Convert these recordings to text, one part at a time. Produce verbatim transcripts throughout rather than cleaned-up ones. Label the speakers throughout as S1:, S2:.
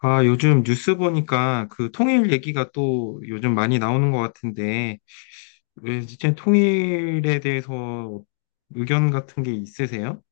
S1: 아, 요즘 뉴스 보니까 그 통일 얘기가 또 요즘 많이 나오는 것 같은데, 왜 진짜 통일에 대해서 의견 같은 게 있으세요?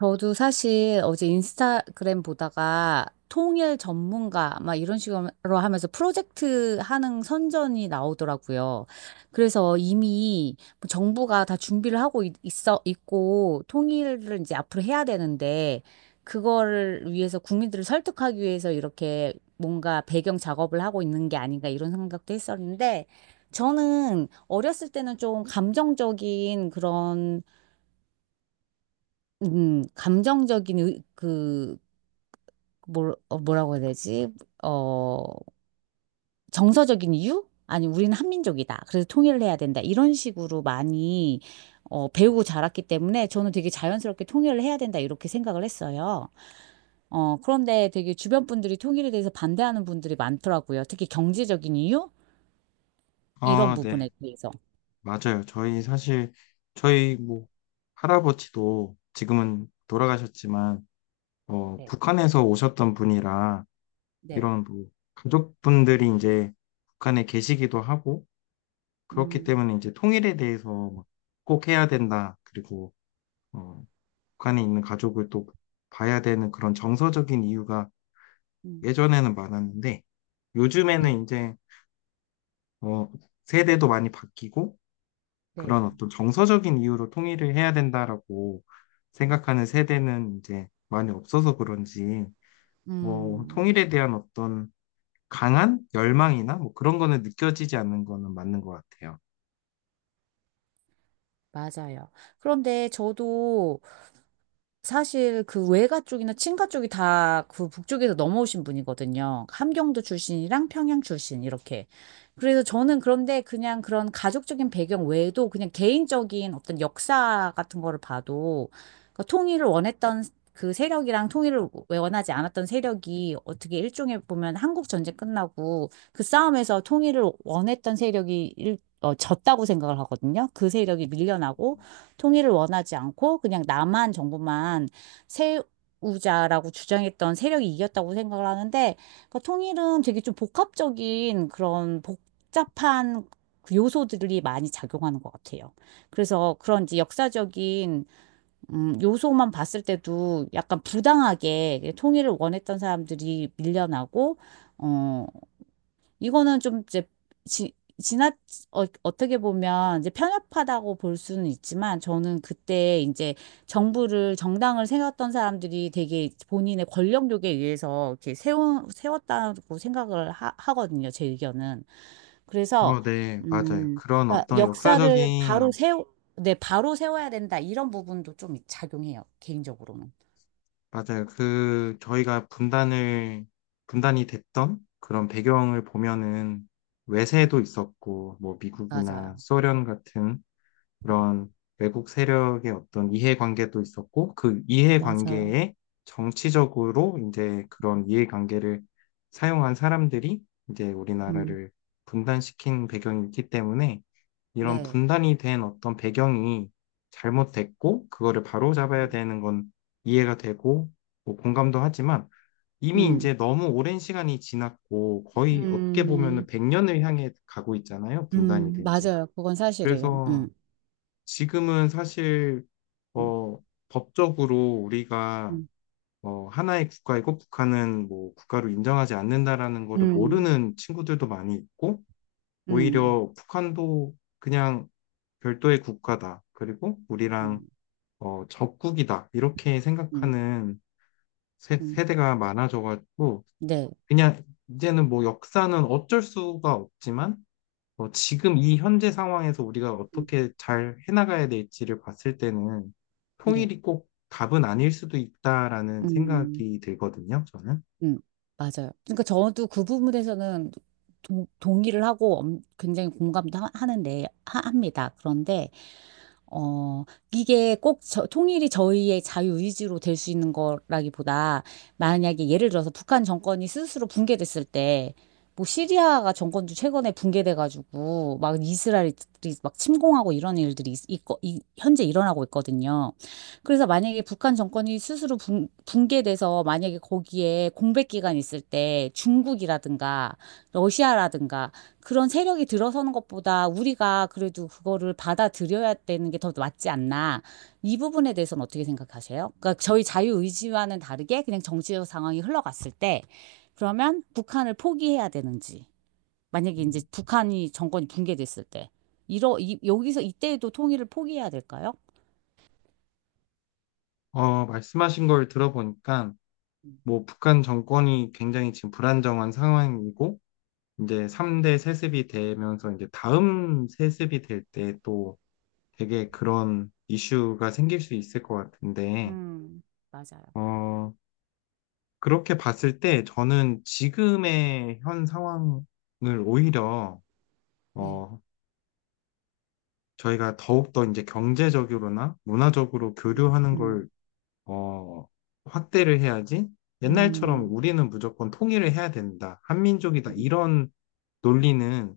S2: 저도 사실 어제 인스타그램 보다가 통일 전문가 막 이런 식으로 하면서 프로젝트 하는 선전이 나오더라고요. 그래서 이미 뭐 정부가 다 준비를 하고 있- 있어 있고 통일을 이제 앞으로 해야 되는데 그거를 위해서 국민들을 설득하기 위해서 이렇게 뭔가 배경 작업을 하고 있는 게 아닌가 이런 생각도 했었는데 저는 어렸을 때는 좀 감정적인 그런 음, 감정적인 의- 그 뭐 어, 뭐라고 해야 되지? 어, 정서적인 이유? 아니, 우리는 한민족이다. 그래서 통일을 해야 된다. 이런 식으로 많이 어, 배우고 자랐기 때문에 저는 되게 자연스럽게 통일을 해야 된다. 이렇게 생각을 했어요. 어, 그런데 되게 주변 분들이 통일에 대해서 반대하는 분들이 많더라고요. 특히 경제적인 이유? 이런
S1: 아, 네.
S2: 부분에 대해서.
S1: 맞아요. 저희 사실, 저희 뭐, 할아버지도 지금은 돌아가셨지만, 어,
S2: 네,
S1: 북한에서 오셨던 분이라,
S2: 네.
S1: 이런 뭐, 가족분들이 이제 북한에 계시기도 하고, 그렇기
S2: 음,
S1: 때문에 이제 통일에 대해서 막꼭 해야 된다. 그리고, 어, 북한에 있는 가족을 또 봐야 되는 그런 정서적인 이유가
S2: 음.
S1: 예전에는 많았는데
S2: 네,
S1: 요즘에는 이제 어, 세대도 많이 바뀌고
S2: 네.
S1: 그런 어떤 정서적인 이유로 통일을 해야 된다라고 생각하는 세대는 이제 많이 없어서 그런지 어,
S2: 음,
S1: 통일에 대한 어떤 강한 열망이나 뭐 그런 거는 느껴지지 않는 거는 맞는 것 같아요.
S2: 맞아요. 그런데 저도 사실 그 외가 쪽이나 친가 쪽이 다 그 북쪽에서 넘어오신 분이거든요. 함경도 출신이랑 평양 출신 이렇게. 그래서 저는 그런데 그냥 그런 가족적인 배경 외에도 그냥 개인적인 어떤 역사 같은 거를 봐도 그 통일을 원했던 그 세력이랑 통일을 원하지 않았던 세력이 어떻게 일종의 보면 한국 전쟁 끝나고 그 싸움에서 통일을 원했던 세력이 일, 어, 졌다고 생각을 하거든요. 그 세력이 밀려나고 통일을 원하지 않고 그냥 남한 정부만 세우자라고 주장했던 세력이 이겼다고 생각을 하는데 그 통일은 되게 좀 복합적인 그런 복잡한 그 요소들이 많이 작용하는 것 같아요. 그래서 그런 지 역사적인 음, 요소만 봤을 때도 약간 부당하게 통일을 원했던 사람들이 밀려나고 어, 이거는 좀 이제 지, 지나 어, 어떻게 보면 이제 편협하다고 볼 수는 있지만 저는 그때 이제 정부를 정당을 세웠던 사람들이 되게 본인의 권력욕에 의해서 이렇게 세운 세웠다고 생각을 하, 하거든요. 제 의견은. 그래서
S1: 어, 네, 맞아요.
S2: 음,
S1: 그런
S2: 그러니까
S1: 어떤
S2: 역사를 바로
S1: 역사적인
S2: 세워 네, 바로 세워야 된다. 이런 부분도 좀 작용해요. 개인적으로는.
S1: 맞아요. 그, 저희가 분단을, 분단이 됐던 그런 배경을 보면은 외세도 있었고, 뭐 미국이나
S2: 맞아요.
S1: 소련 같은 그런 외국 세력의 어떤 이해관계도 있었고, 그
S2: 맞아요.
S1: 이해관계에 정치적으로 이제 그런 이해관계를 사용한 사람들이 이제
S2: 음.
S1: 우리나라를 분단시킨 배경이 있기 때문에 이런
S2: 네.
S1: 분단이 된 어떤 배경이 잘못됐고, 그거를 바로잡아야
S2: 음.
S1: 되는 건 이해가 되고, 뭐 공감도 하지만 이미
S2: 음.
S1: 이제 너무 오랜 시간이 지났고, 거의 어떻게 보면은
S2: 음.
S1: 백 년을 향해 가고 있잖아요, 분단이
S2: 음,
S1: 된 지.
S2: 맞아요. 그건 사실이에요.
S1: 그래서
S2: 음,
S1: 지금은 사실
S2: 음,
S1: 어, 법적으로 우리가
S2: 음,
S1: 어, 하나의 국가이고 북한은 뭐 국가로 인정하지 않는다라는 거를
S2: 음,
S1: 모르는 친구들도 많이 있고
S2: 음,
S1: 오히려 북한도 그냥 별도의 국가다. 그리고 우리랑
S2: 음,
S1: 어, 적국이다. 이렇게
S2: 음,
S1: 생각하는 세,
S2: 음.
S1: 세대가 많아져가지고
S2: 네,
S1: 그냥 이제는 뭐 역사는 어쩔 수가 없지만 어, 지금 이 현재 상황에서 우리가
S2: 음,
S1: 어떻게 잘 해나가야 될지를 봤을 때는
S2: 네,
S1: 통일이 꼭 답은 아닐 수도 있다라는
S2: 음.
S1: 생각이 들거든요, 저는.
S2: 음, 맞아요. 그러니까 저도 그 부분에서는 동, 동의를 하고 엄- 굉장히 공감도 하, 하는데, 하, 합니다. 그런데, 어, 이게 꼭 저, 통일이 저희의 자유의지로 될 수 있는 거라기보다, 만약에 예를 들어서 북한 정권이 스스로 붕괴됐을 때, 뭐 시리아가 정권도 최근에 붕괴돼가지고, 막 이스라엘이 막 침공하고 이런 일들이 있, 있, 현재 일어나고 있거든요. 그래서 만약에 북한 정권이 스스로 붕, 붕괴돼서 만약에 거기에 공백 기간이 있을 때 중국이라든가 러시아라든가 그런 세력이 들어서는 것보다 우리가 그래도 그거를 받아들여야 되는 게 더 맞지 않나. 이 부분에 대해서는 어떻게 생각하세요? 그러니까 저희 자유의지와는 다르게 그냥 정치적 상황이 흘러갔을 때 그러면 북한을 포기해야 되는지 만약에 이제
S1: 음,
S2: 북한이 정권이 붕괴됐을 때 이러 이, 여기서 이때에도 통일을 포기해야 될까요?
S1: 어, 말씀하신 걸 들어보니까 뭐 북한 정권이 굉장히 지금 불안정한 상황이고 이제 삼 대 세습이 되면서 이제 다음 세습이 될 때 또 되게 그런 이슈가 생길 수 있을 것 같은데
S2: 음, 맞아요.
S1: 어, 그렇게 봤을 때 저는 지금의 현 상황을 오히려
S2: 네.
S1: 어, 저희가 더욱더 이제 경제적으로나 문화적으로
S2: 음,
S1: 교류하는
S2: 음,
S1: 걸 어, 확대를 해야지 옛날처럼
S2: 음,
S1: 우리는 무조건 통일을 해야 된다. 한민족이다.
S2: 음.
S1: 이런 논리는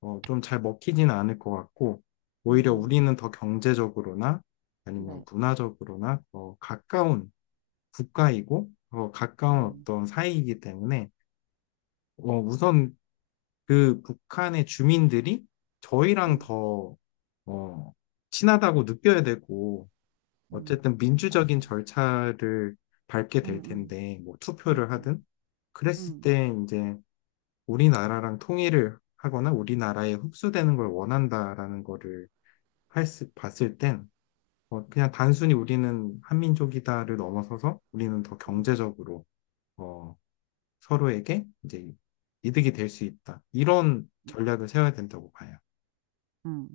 S1: 어, 좀잘 먹히지는 않을 것 같고
S2: 음,
S1: 오히려
S2: 음.
S1: 우리는 더 경제적으로나 아니면
S2: 네,
S1: 문화적으로나 더 가까운 국가이고 더 가까운
S2: 네.
S1: 어떤 사이이기 때문에 어, 우선 그 북한의 주민들이 저희랑
S2: 음,
S1: 더, 어, 친하다고 느껴야 되고,
S2: 음,
S1: 어쨌든 민주적인
S2: 맞아요.
S1: 절차를 밟게
S2: 음,
S1: 될
S2: 음,
S1: 텐데, 뭐
S2: 음,
S1: 투표를
S2: 음,
S1: 하든, 그랬을
S2: 음,
S1: 때 이제 우리나라랑 통일을 하거나 우리나라에 흡수되는 걸 원한다라는 거를 할 수- 봤을 땐, 어, 그냥 단순히 우리는 한민족이다를 넘어서서 우리는 더
S2: 음.
S1: 경제적으로, 어, 서로에게 이제 이득이 될 수 있다. 이런 전략을 세워야 된다고 봐요.
S2: 음.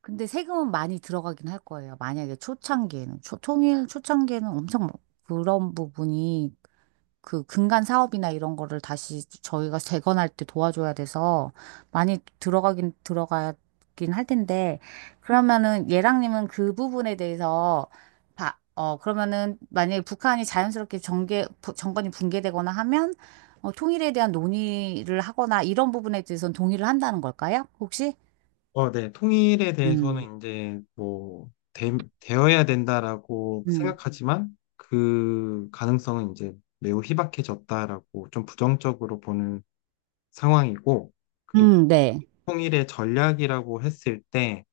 S2: 근데 세금은 많이 들어가긴 할 거예요. 만약에 초창기에는, 초, 통일 초창기에는 엄청 뭐 그런 부분이 그 근간 사업이나 이런 거를 다시 저희가 재건할 때 도와줘야 돼서 많이 들어가긴 들어가긴 할 텐데 그러면은 예랑님은 그 부분에 대해서 봐, 어 그러면은 만약에 북한이 자연스럽게 정계 부- 정권이 붕괴되거나 하면 어, 통일에 대한 논의를 하거나 이런 부분에 대해서는 동의를 한다는 걸까요? 혹시?
S1: 어, 네. 통일에
S2: 음,
S1: 대해서는 이제 뭐 되, 되어야 된다라고
S2: 음,
S1: 생각하지만 그 가능성은 이제 매우 희박해졌다라고 좀 부정적으로 보는 상황이고 그리고
S2: 음, 네,
S1: 통일의 전략이라고 했을 때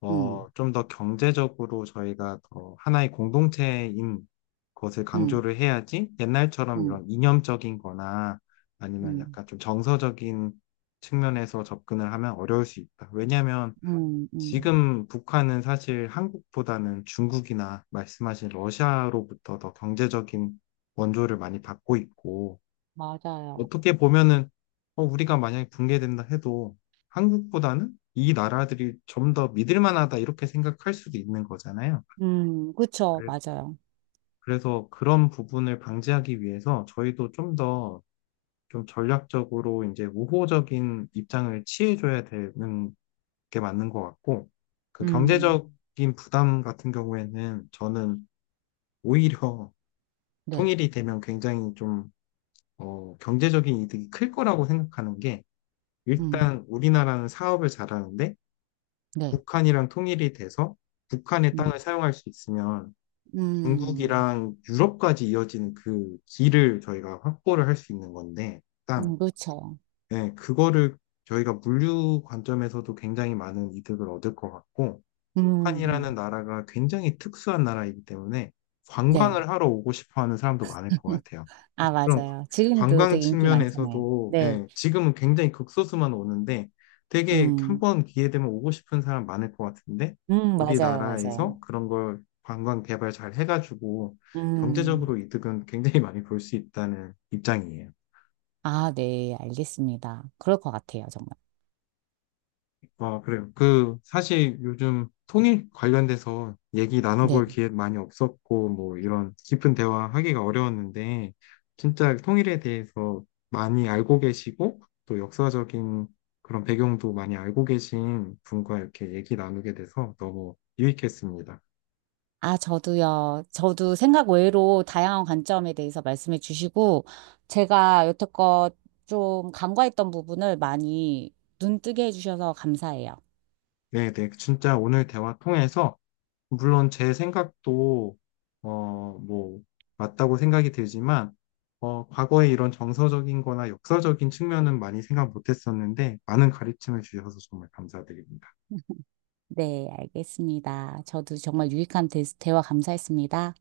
S1: 어,
S2: 음,
S1: 좀 더 경제적으로 저희가 더 하나의 공동체인 것을
S2: 음,
S1: 강조를 해야지 옛날처럼
S2: 음,
S1: 이런 이념적인 거나 아니면
S2: 음,
S1: 약간 좀 정서적인 측면에서 접근을 하면 어려울 수 있다. 왜냐하면
S2: 음, 음,
S1: 지금 북한은 사실 한국보다는 중국이나 말씀하신 러시아로부터 더 경제적인 원조를 많이 받고 있고,
S2: 맞아요.
S1: 어떻게 보면은, 어, 우리가 만약에 붕괴된다 해도 한국보다는 이 나라들이 좀 더 믿을 만하다 이렇게 생각할 수도 있는 거잖아요.
S2: 음, 그쵸,
S1: 그래-
S2: 맞아요.
S1: 그래서 그런 부분을 방지하기 위해서 저희도 좀 더 좀 전략적으로 이제 우호적인 입장을 취해줘야 되는 게 맞는 것 같고, 그
S2: 음,
S1: 경제적인 부담 같은 경우에는 저는 오히려
S2: 네,
S1: 통일이 되면 굉장히 좀, 어, 경제적인 이득이 클 거라고 생각하는 게,
S2: 음,
S1: 일단 우리나라는 사업을 잘하는데,
S2: 네,
S1: 북한이랑 통일이 돼서 북한의
S2: 음,
S1: 땅을 사용할 수 있으면
S2: 음,
S1: 중국이랑 유럽까지 이어지는 그 길을 저희가 확보를 할 수 있는 건데,
S2: 음,
S1: 땅.
S2: 그렇죠.
S1: 예, 그거를 저희가 물류 관점에서도 굉장히 많은 이득을 얻을 것 같고,
S2: 음,
S1: 북한이라는
S2: 음,
S1: 나라가 굉장히 특수한 나라이기 때문에
S2: 네.
S1: 관광을 하러 오고 싶어 하는 사람도 많을 것 같아요.
S2: 아,
S1: 그래서 그런
S2: 맞아요. 지금도
S1: 관광
S2: 되게 인기 많잖아요.
S1: 측면에서도
S2: 네,
S1: 예, 지금은 굉장히 극소수만 오는데 되게 한
S2: 음,
S1: 번 기회 되면 오고 싶은 사람 많을 것 같은데
S2: 음, 맞아요, 맞아요.
S1: 우리나라에서 그런 걸 관광 개발 잘 해가지고
S2: 음,
S1: 경제적으로 이득은 굉장히 많이 볼 수 있다는 입장이에요.
S2: 아, 네, 알겠습니다. 그럴 것 같아요, 정말.
S1: 아, 그래요. 그, 사실 요즘 통일 관련돼서 얘기
S2: 네.
S1: 나눠볼 기회 많이 없었고, 뭐, 이런 깊은 대화 하기가 어려웠는데, 진짜 통일에 대해서 많이 알고 계시고, 또 역사적인 그런 배경도 많이 알고 계신 분과 이렇게 얘기 나누게 돼서 너무 유익했습니다.
S2: 아, 저도요. 저도 생각 외로 다양한 관점에 대해서 말씀해 주시고, 제가 여태껏 좀 간과했던 부분을 많이 눈뜨게 해주셔서 감사해요.
S1: 네, 네. 진짜 오늘 대화 통해서 물론 제 생각도 어, 뭐 맞다고 생각이 들지만 어, 과거에 이런 정서적인 거나 역사적인 측면은 많이 생각 못 했었는데 많은 가르침을 주셔서 정말 감사드립니다.
S2: 네, 알겠습니다. 저도 정말 유익한 대, 대화 감사했습니다.